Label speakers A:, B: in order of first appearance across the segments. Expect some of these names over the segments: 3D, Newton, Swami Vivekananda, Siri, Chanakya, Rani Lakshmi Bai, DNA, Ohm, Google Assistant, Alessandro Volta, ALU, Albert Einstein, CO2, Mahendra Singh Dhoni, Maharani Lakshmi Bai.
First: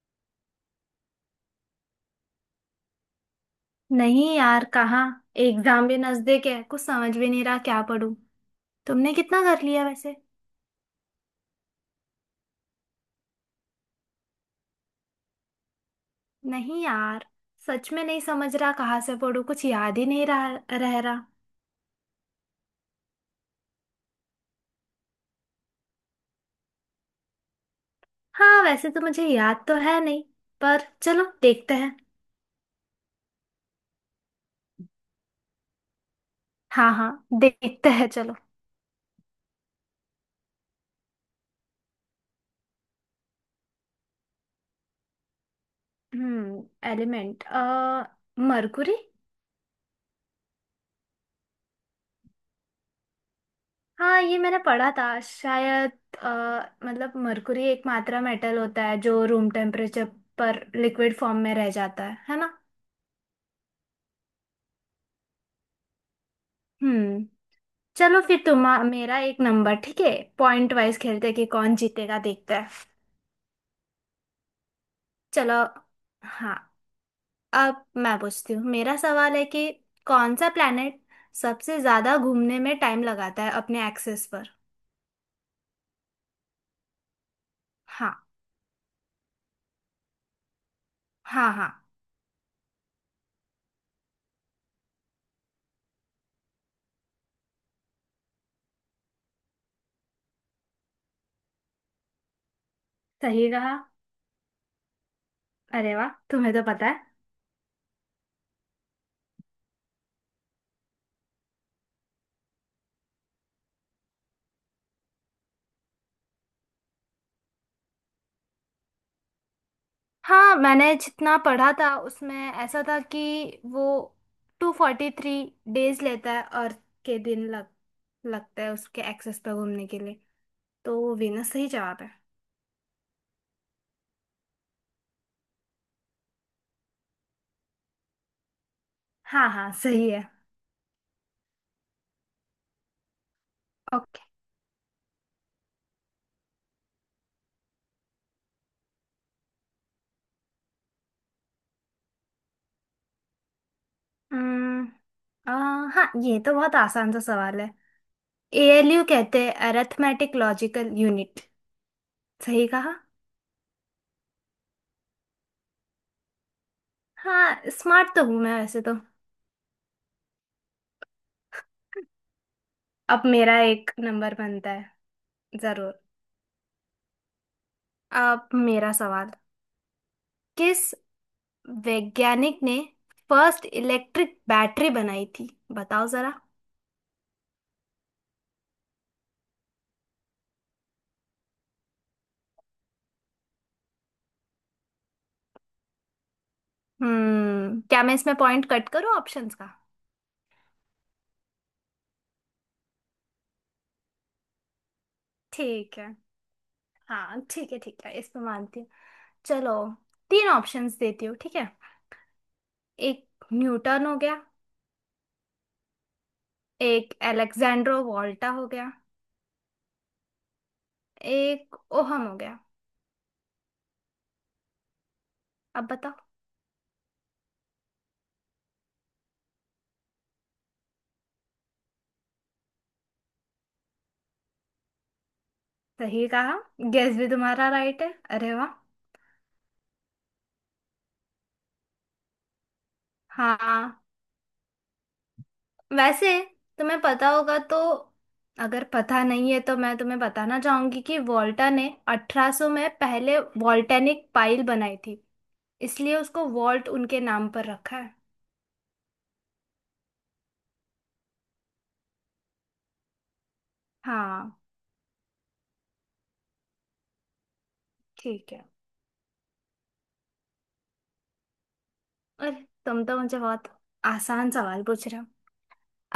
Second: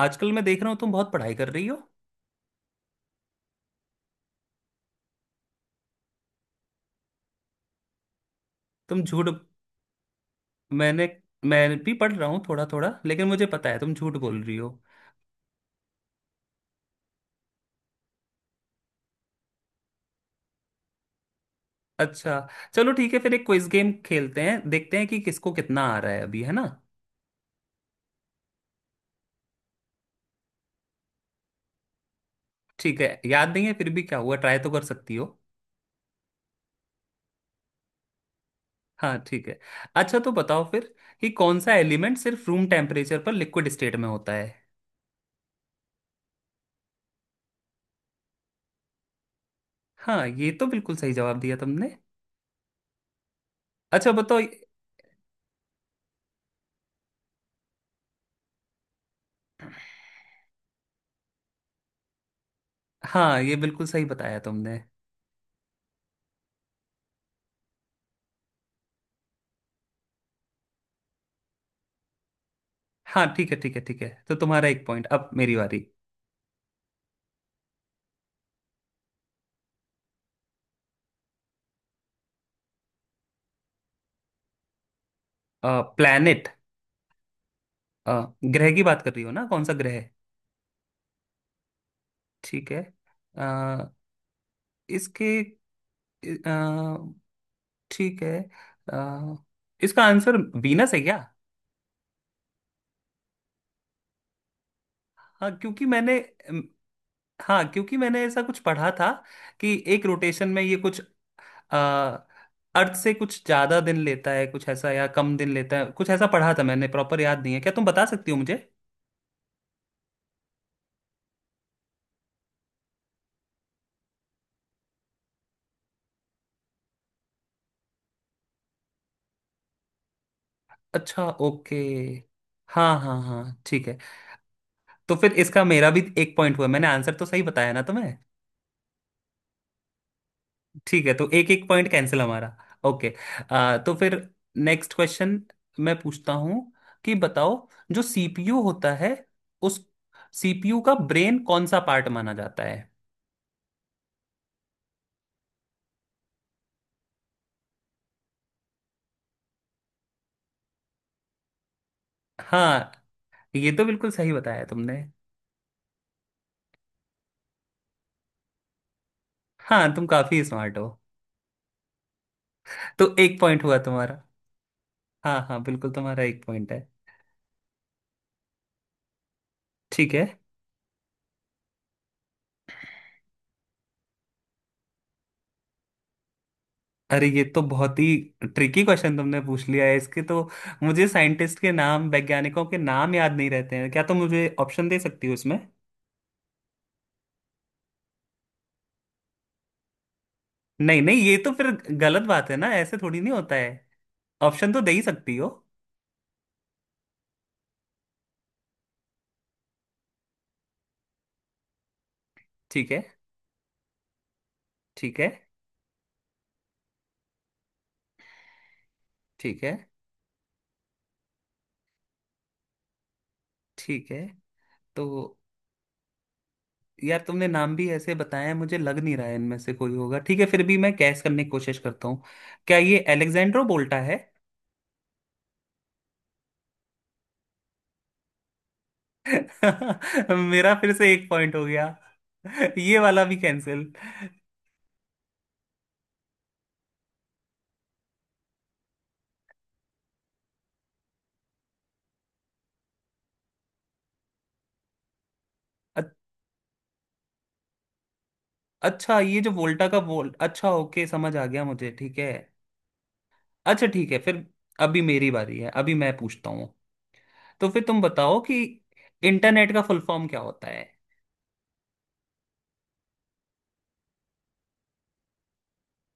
A: आजकल मैं देख रहा हूँ तुम बहुत पढ़ाई कर रही हो।
B: नहीं यार, कहाँ। एग्जाम भी नजदीक है, कुछ समझ भी नहीं रहा क्या पढूं।
A: तुम
B: तुमने
A: झूठ
B: कितना कर लिया वैसे?
A: मैंने मैं भी पढ़ रहा हूँ थोड़ा थोड़ा लेकिन मुझे पता है तुम झूठ बोल रही हो।
B: नहीं यार, सच में नहीं समझ रहा कहाँ से पढूं, कुछ याद ही नहीं रहा रह रहा
A: अच्छा चलो ठीक है फिर एक क्विज गेम खेलते हैं देखते हैं कि किसको कितना आ रहा है अभी है ना।
B: हाँ, वैसे तो मुझे याद तो है नहीं, पर चलो देखते हैं।
A: ठीक है याद नहीं है फिर भी क्या हुआ ट्राई तो कर सकती हो।
B: हाँ हाँ, देखते हैं चलो।
A: हाँ ठीक है। अच्छा तो बताओ फिर कि कौन सा एलिमेंट सिर्फ रूम टेम्परेचर पर लिक्विड स्टेट में होता है।
B: Element Mercury.
A: हाँ ये तो बिल्कुल सही जवाब दिया तुमने। अच्छा
B: हाँ, ये
A: बताओ।
B: मैंने पढ़ा था शायद। अ, मतलब मरकुरी एक मात्रा मेटल होता है जो रूम टेम्परेचर पर लिक्विड फॉर्म में रह जाता है ना।
A: हाँ ये बिल्कुल सही बताया तुमने।
B: हम्म। चलो फिर तुम मेरा एक नंबर, ठीक है। पॉइंट वाइज खेलते हैं कि कौन जीतेगा देखते हैं।
A: हाँ ठीक है ठीक है ठीक है तो तुम्हारा एक पॉइंट अब
B: चलो।
A: मेरी बारी।
B: हाँ। अब मैं पूछती हूँ, मेरा सवाल है कि कौन सा प्लेनेट सबसे ज्यादा घूमने में टाइम लगाता है अपने एक्सिस पर।
A: प्लैनेट।
B: हाँ
A: ग्रह की बात कर रही हो ना कौन सा ग्रह है?
B: हाँ। हाँ,
A: ठीक है। अ, इसके अ, ठीक है अ, इसका आंसर वीनस है क्या।
B: सही कहा।
A: हाँ क्योंकि
B: अरे वाह,
A: मैंने
B: तुम्हें तो पता है।
A: हाँ क्योंकि मैंने ऐसा कुछ पढ़ा था कि एक रोटेशन में ये कुछ अ, अर्थ से कुछ ज्यादा दिन लेता है कुछ ऐसा या कम दिन लेता है कुछ ऐसा पढ़ा था मैंने प्रॉपर याद नहीं है क्या तुम बता सकती हो मुझे।
B: हाँ, मैंने जितना पढ़ा था उसमें ऐसा था कि वो 243 डेज लेता है, अर्थ के दिन लग लगता है उसके एक्सेस पर घूमने के लिए। तो
A: अच्छा
B: वीनस सही
A: ओके।
B: जवाब है।
A: हाँ हाँ हाँ ठीक है। तो फिर इसका मेरा भी एक पॉइंट हुआ मैंने आंसर तो सही बताया ना तुम्हें।
B: हाँ हाँ, सही है।
A: ठीक है तो एक एक पॉइंट कैंसिल हमारा। ओके। तो फिर
B: ओके।
A: नेक्स्ट क्वेश्चन मैं पूछता हूँ कि बताओ जो सीपीयू होता है उस सीपीयू का ब्रेन कौन सा पार्ट माना जाता है।
B: हम्म आ, हाँ, ये तो बहुत आसान सा सवाल है। एएलयू कहते हैं, अरिथमेटिक लॉजिकल यूनिट। सही
A: हाँ
B: कहा।
A: ये तो बिल्कुल सही बताया तुमने।
B: हाँ, स्मार्ट तो हूँ मैं वैसे तो।
A: हाँ तुम काफी स्मार्ट हो। तो
B: अब
A: एक
B: मेरा
A: पॉइंट हुआ
B: एक
A: तुम्हारा।
B: नंबर बनता है।
A: हाँ हाँ बिल्कुल
B: जरूर।
A: तुम्हारा एक पॉइंट है।
B: अब मेरा सवाल,
A: ठीक है।
B: किस वैज्ञानिक ने फर्स्ट इलेक्ट्रिक बैटरी बनाई थी, बताओ जरा।
A: अरे ये तो बहुत ही ट्रिकी क्वेश्चन तुमने पूछ लिया है इसके तो मुझे साइंटिस्ट के नाम वैज्ञानिकों के नाम याद नहीं रहते हैं क्या तुम मुझे ऑप्शन दे सकती हो इसमें।
B: क्या मैं इसमें पॉइंट कट करूं ऑप्शंस का?
A: नहीं नहीं ये तो फिर गलत बात है ना ऐसे थोड़ी नहीं होता है। ऑप्शन तो दे ही सकती हो।
B: ठीक है। हाँ ठीक है ठीक है, इस पे मानती हूँ। चलो, तीन ऑप्शंस देती हूँ, ठीक है।
A: ठीक है
B: एक न्यूटन हो गया।
A: ठीक है
B: एक अलेक्जेंड्रो वोल्टा हो गया।
A: ठीक है
B: एक ओहम हो गया।
A: ठीक है तो
B: अब बताओ।
A: यार तुमने नाम भी ऐसे बताया है, मुझे लग नहीं रहा है इनमें से कोई होगा ठीक है फिर भी मैं कैस करने की कोशिश करता हूँ। क्या ये एलेक्जेंड्रो बोल्टा है।
B: सही कहा। गेस भी तुम्हारा राइट है। अरे वाह।
A: मेरा फिर से एक पॉइंट हो गया। ये वाला भी कैंसिल।
B: हाँ। वैसे तुम्हें पता होगा तो, अगर पता नहीं है तो मैं तुम्हें बताना चाहूंगी कि वॉल्टा ने 1800 में पहले वॉल्टेनिक पाइल बनाई थी।
A: अ-
B: इसलिए उसको वॉल्ट उनके नाम पर रखा है।
A: अच्छा ये जो वोल्टा का वोल्ट अच्छा ओके समझ आ गया मुझे ठीक है। अच्छा ठीक है फिर।
B: हाँ।
A: अभी मेरी बारी है अभी मैं पूछता हूँ तो फिर तुम बताओ
B: ठीक
A: कि
B: है।
A: इंटरनेट का फुल फॉर्म क्या होता है।
B: अरे तुम तो मुझे बहुत आसान सवाल पूछ रहे हो।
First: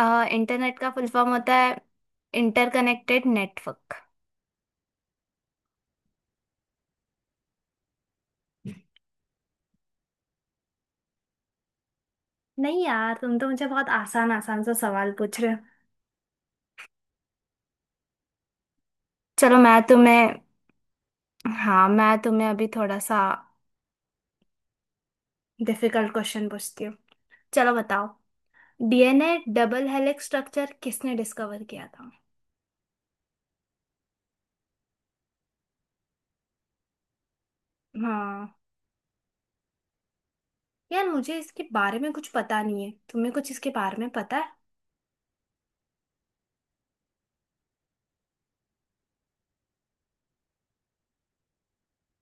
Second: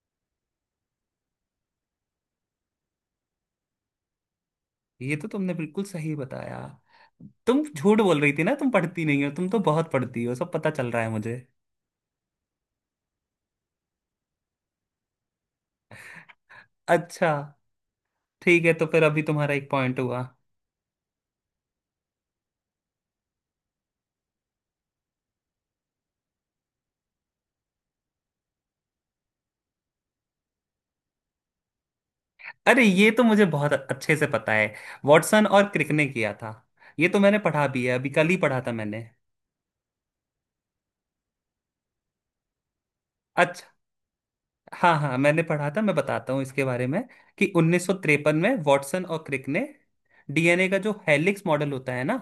B: इंटरनेट का फुल फॉर्म होता है इंटरकनेक्टेड नेटवर्क।
A: ये तो तुमने बिल्कुल सही बताया। तुम झूठ बोल रही थी ना तुम पढ़ती नहीं हो तुम तो बहुत पढ़ती हो सब पता चल रहा है मुझे।
B: नहीं यार, तुम तो मुझे बहुत आसान आसान सा सवाल पूछ रहे हो।
A: अच्छा। ठीक है तो फिर अभी तुम्हारा
B: चलो
A: एक
B: मैं
A: पॉइंट हुआ।
B: तुम्हें, हाँ मैं तुम्हें अभी थोड़ा सा डिफिकल्ट क्वेश्चन पूछती हूँ। चलो बताओ। डीएनए डबल हेलिक्स स्ट्रक्चर किसने डिस्कवर किया था?
A: अरे ये तो मुझे बहुत अच्छे से पता है। वॉटसन और क्रिक ने किया था। ये तो मैंने पढ़ा भी है अभी कल ही
B: हाँ,
A: पढ़ा था मैंने।
B: यार मुझे इसके बारे में कुछ पता नहीं है, तुम्हें कुछ
A: अच्छा।
B: इसके बारे में पता है?
A: हाँ हाँ मैंने पढ़ा था मैं बताता हूँ इसके बारे में कि 1953 में वॉटसन और क्रिक ने डीएनए का जो हेलिक्स मॉडल होता है ना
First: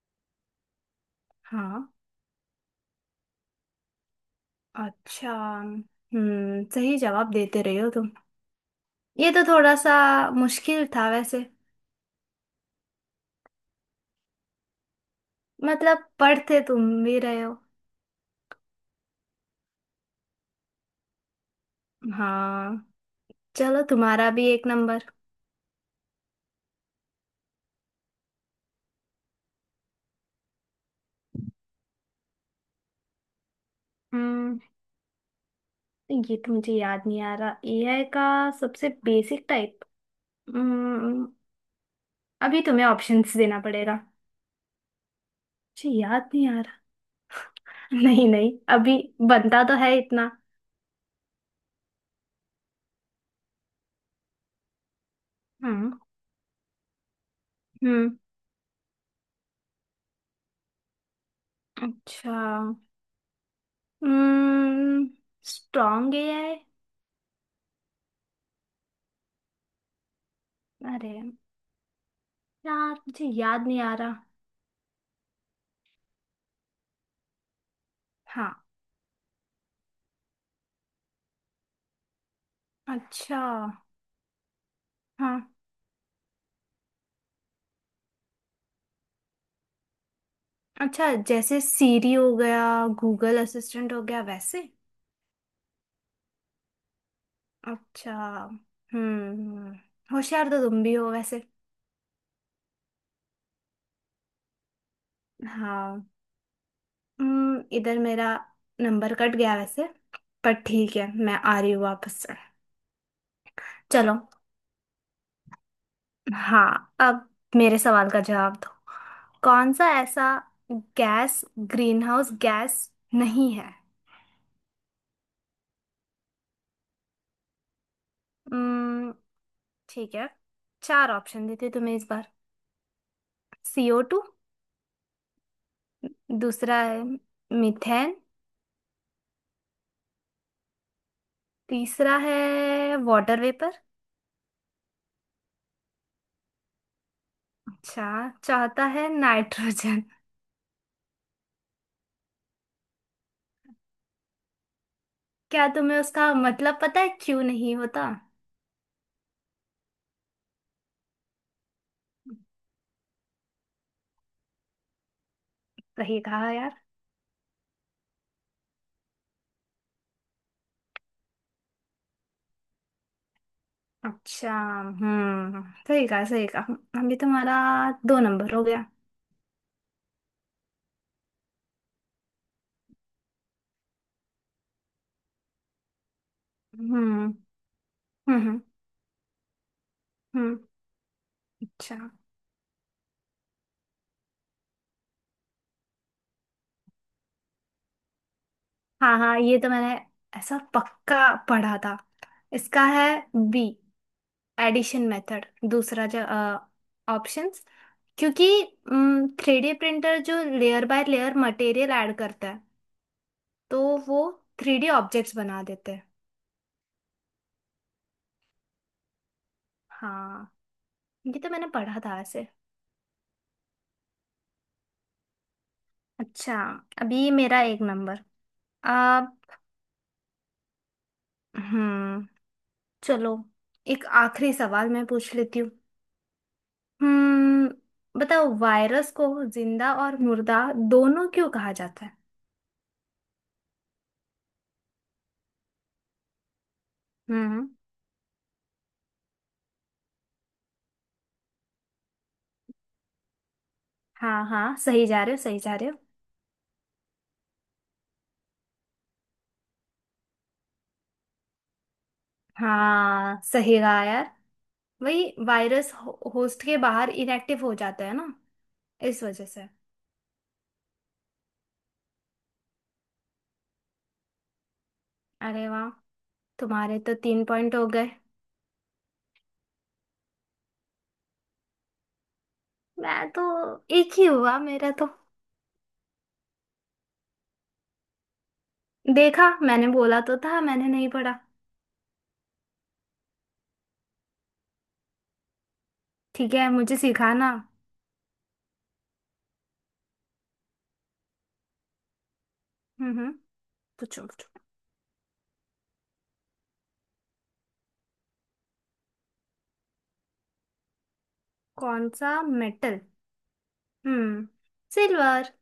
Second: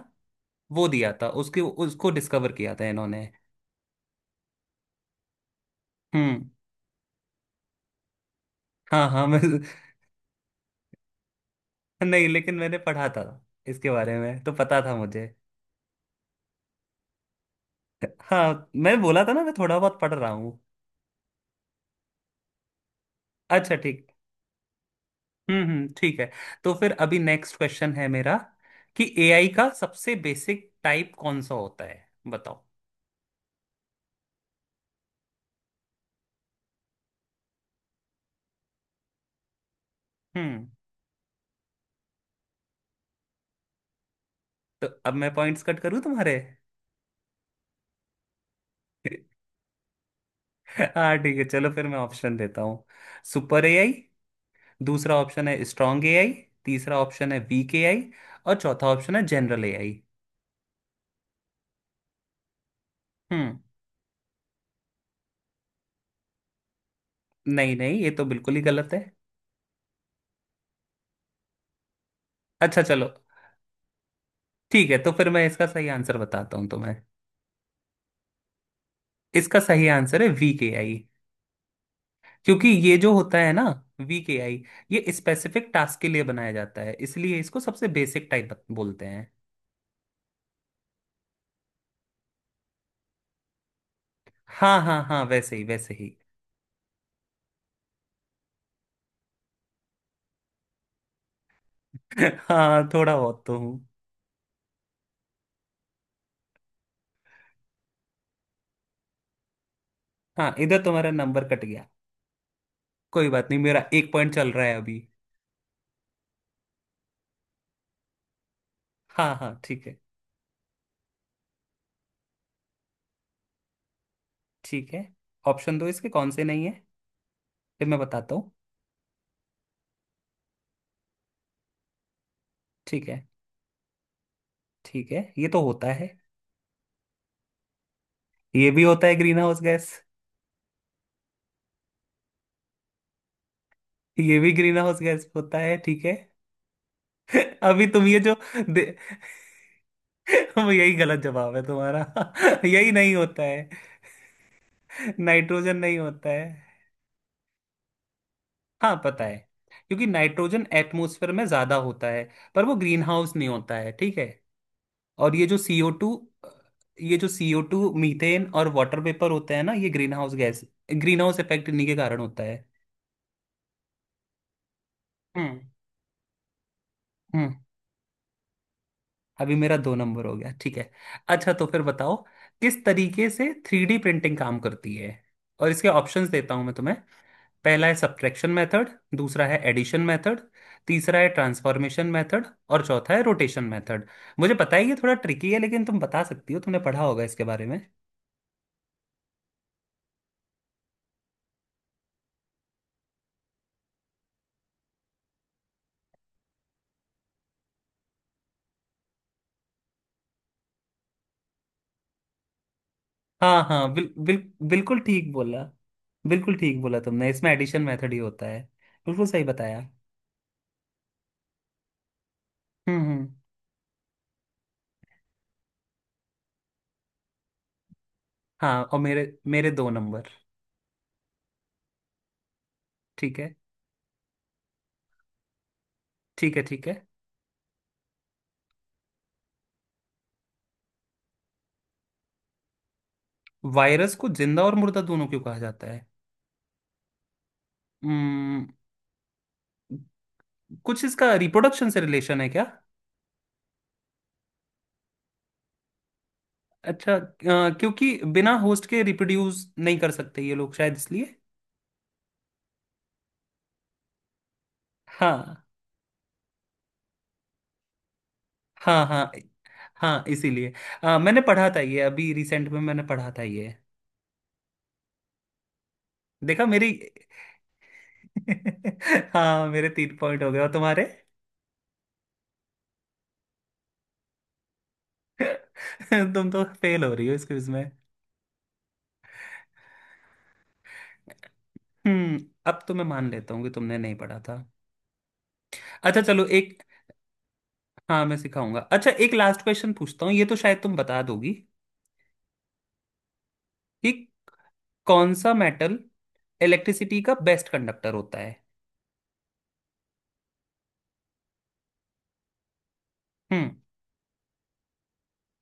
A: वो दिया था उसके
B: हाँ।
A: उसको डिस्कवर किया था इन्होंने।
B: अच्छा,
A: हम्म।
B: हम्म, सही जवाब देते रहे हो तुम।
A: हाँ हाँ
B: ये
A: मैं
B: तो थोड़ा सा मुश्किल था वैसे।
A: नहीं लेकिन मैंने पढ़ा था इसके बारे में तो पता था मुझे।
B: मतलब पढ़ते तुम भी रहे हो।
A: हाँ मैंने बोला था ना मैं थोड़ा बहुत पढ़ रहा हूँ।
B: हाँ।
A: अच्छा
B: चलो
A: ठीक।
B: तुम्हारा भी एक नंबर।
A: ठीक है। तो फिर अभी नेक्स्ट क्वेश्चन है मेरा कि एआई का सबसे बेसिक टाइप कौन सा होता है बताओ।
B: हम्म ये तो मुझे याद नहीं आ रहा, एआई का सबसे बेसिक टाइप।
A: हम्म।
B: हम्म। अभी तुम्हें ऑप्शंस देना पड़ेगा।
A: तो अब मैं पॉइंट्स कट
B: मुझे
A: करूँ
B: याद
A: तुम्हारे।
B: नहीं आ, नहीं नहीं अभी, बनता तो है इतना।
A: हाँ ठीक है चलो फिर मैं ऑप्शन देता हूँ। Super AI. दूसरा ऑप्शन है
B: हम्म।
A: Strong AI. तीसरा ऑप्शन है वीक एआई।
B: हम्म।
A: और चौथा ऑप्शन है जनरल एआई।
B: अच्छा।
A: हम्म।
B: हम्म। स्ट्रॉन्ग है ये?
A: नहीं नहीं ये तो बिल्कुल ही गलत है।
B: अरे,
A: अच्छा
B: यार
A: चलो।
B: मुझे याद नहीं आ रहा।
A: ठीक है तो फिर मैं इसका सही आंसर बताता हूँ तुम्हें।
B: हाँ।
A: इसका सही आंसर है वीक एआई। क्योंकि ये जो होता
B: अच्छा।
A: है ना वीक एआई ये
B: हाँ।
A: स्पेसिफिक टास्क के लिए बनाया जाता है इसलिए इसको सबसे बेसिक टाइप बोलते हैं।
B: अच्छा, जैसे सीरी हो गया, गूगल असिस्टेंट हो गया वैसे।
A: हाँ हाँ हाँ वैसे ही वैसे ही।
B: अच्छा। हम्म। होशियार तो तुम भी हो वैसे।
A: हाँ थोड़ा बहुत तो हूँ।
B: हाँ। इधर मेरा नंबर कट गया वैसे। पर
A: हाँ इधर
B: ठीक
A: तुम्हारा
B: है, मैं
A: नंबर
B: आ
A: कट
B: रही हूँ
A: गया।
B: वापस से।
A: कोई बात नहीं मेरा एक
B: चलो।
A: पॉइंट चल रहा है अभी।
B: हाँ, अब मेरे सवाल का जवाब दो।
A: हाँ हाँ
B: कौन
A: ठीक
B: सा
A: है।
B: ऐसा गैस ग्रीनहाउस गैस नहीं है?
A: ठीक है ऑप्शन दो इसके कौन से नहीं है फिर मैं बताता हूँ।
B: हम्म ठीक है, चार ऑप्शन देती हूँ तुम्हें इस बार।
A: ठीक है।
B: CO two.
A: ठीक है ये तो होता है।
B: दूसरा है मीथेन।
A: ये भी होता है ग्रीन हाउस गैस।
B: तीसरा है वाटर वेपर।
A: ये भी ग्रीन हाउस गैस होता है ठीक है। अभी तुम
B: अच्छा,
A: ये जो दे
B: चौथा है नाइट्रोजन।
A: वो यही गलत जवाब है तुम्हारा। यही नहीं होता है।
B: क्या
A: नाइट्रोजन नहीं
B: तुम्हें
A: होता
B: उसका
A: है।
B: मतलब पता है क्यों नहीं होता?
A: हाँ पता है। क्योंकि नाइट्रोजन एटमॉस्फेयर में ज्यादा होता है पर वो ग्रीन हाउस नहीं होता है ठीक है। और ये जो सीओ टू
B: सही कहा यार।
A: ये जो सीओ टू मीथेन और वाटर वेपर होता है ना ये green house gas. Green house effect इन्हीं के कारण होता है।
B: अच्छा,
A: हम्म।
B: हम्म। सही कहा सही कहा। अभी
A: हम्म।
B: तुम्हारा दो नंबर हो गया।
A: अभी मेरा दो नंबर हो गया ठीक है। अच्छा तो फिर बताओ किस तरीके से थ्री डी प्रिंटिंग काम करती है और इसके ऑप्शंस देता हूं मैं
B: हम्म
A: तुम्हें।
B: हम्म।
A: पहला है सब्ट्रैक्शन
B: हम्म।
A: मेथड। दूसरा है एडिशन मेथड।
B: हम्म।
A: तीसरा है
B: अच्छा।
A: ट्रांसफॉर्मेशन मेथड और चौथा है रोटेशन मेथड। मुझे पता है ये थोड़ा ट्रिकी है लेकिन तुम बता सकती हो तुमने पढ़ा होगा इसके बारे में।
B: हाँ हाँ, ये तो मैंने ऐसा पक्का पढ़ा था। इसका है बी, एडिशन मेथड, दूसरा जो ऑप्शंस, क्योंकि थ्री डी प्रिंटर जो layer by layer material add करता है,
A: हाँ
B: तो
A: हाँ बिल,
B: वो
A: बिल,
B: थ्री डी
A: बिल्कुल ठीक
B: ऑब्जेक्ट्स
A: बोला।
B: बना देते हैं।
A: बिल्कुल ठीक बोला तुमने इसमें एडिशन मेथड ही होता है। बिल्कुल सही बताया।
B: हाँ, ये तो मैंने पढ़ा था ऐसे।
A: हम्म।
B: अच्छा, अभी मेरा एक नंबर।
A: हाँ और
B: आ
A: मेरे मेरे दो नंबर।
B: हम्म। चलो
A: ठीक है
B: एक आखिरी सवाल मैं पूछ लेती हूँ।
A: ठीक है ठीक है।
B: बताओ, वायरस को जिंदा और मुर्दा दोनों क्यों कहा जाता है?
A: वायरस को जिंदा और मुर्दा दोनों क्यों कहा जाता है।
B: हम्म।
A: हम्म। कुछ इसका रिप्रोडक्शन से रिलेशन है क्या।
B: हाँ हाँ, सही जा रहे हो सही जा रहे हो।
A: अच्छा क्योंकि बिना होस्ट के रिप्रोड्यूस नहीं कर सकते ये लोग शायद इसलिए।
B: हाँ, सही कहा यार। वही
A: हाँ
B: वायरस होस्ट के बाहर इनएक्टिव हो जाता है ना।
A: हाँ
B: इस
A: हाँ।
B: वजह से।
A: हाँ इसीलिए मैंने पढ़ा था ये अभी रिसेंट में मैंने पढ़ा था ये।
B: अरे वाह,
A: देखा मेरी।
B: तुम्हारे तो तीन पॉइंट हो गए।
A: हाँ मेरे तीन पॉइंट हो गए और तुम्हारे।
B: मैं तो, एक ही हुआ मेरा तो।
A: तुम तो फेल हो रही हो इस क्विज में।
B: देखा, मैंने बोला तो था मैंने नहीं पढ़ा।
A: हम्म। अब तो मैं मान लेता हूँ कि तुमने नहीं पढ़ा था। अच्छा चलो
B: ठीक है,
A: एक।
B: मुझे सिखाना।
A: हाँ मैं सिखाऊंगा अच्छा एक लास्ट क्वेश्चन पूछता हूँ ये तो शायद तुम बता दोगी।
B: हम्म।
A: कि
B: पूछो पूछो।
A: कौन सा मेटल इलेक्ट्रिसिटी का बेस्ट कंडक्टर होता है।
B: कौन सा मेटल?
A: हम्म।
B: हम्म। सिल्वर।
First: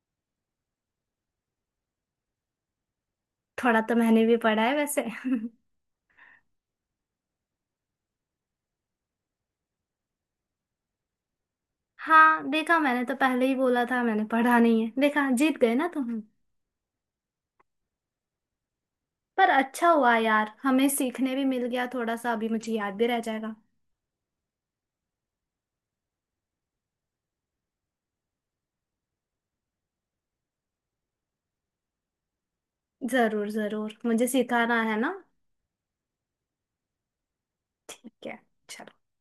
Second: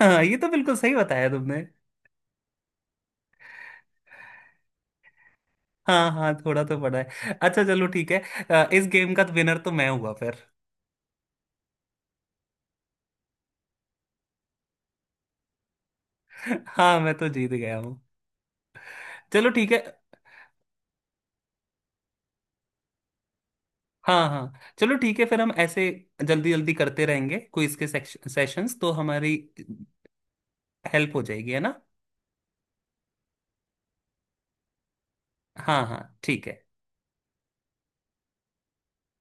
A: हाँ ये तो बिल्कुल सही बताया तुमने।
B: थोड़ा तो मैंने भी पढ़ा है वैसे
A: हाँ हाँ थोड़ा तो पढ़ा है अच्छा चलो ठीक है। इस गेम का विनर तो मैं हुआ फिर।
B: हाँ, देखा, मैंने तो पहले ही बोला था मैंने पढ़ा नहीं है, देखा जीत गए ना तुम।
A: हाँ मैं तो जीत गया हूँ। चलो
B: पर
A: ठीक है।
B: अच्छा हुआ यार, हमें सीखने भी मिल गया थोड़ा सा, अभी मुझे याद भी रह जाएगा।
A: हाँ हाँ। चलो ठीक है फिर हम ऐसे जल्दी जल्दी करते रहेंगे क्विज के सेशंस तो हमारी हेल्प हो जाएगी है ना।
B: जरूर जरूर, मुझे सिखाना है ना।
A: हाँ हाँ ठीक है।
B: ठीक है। चलो।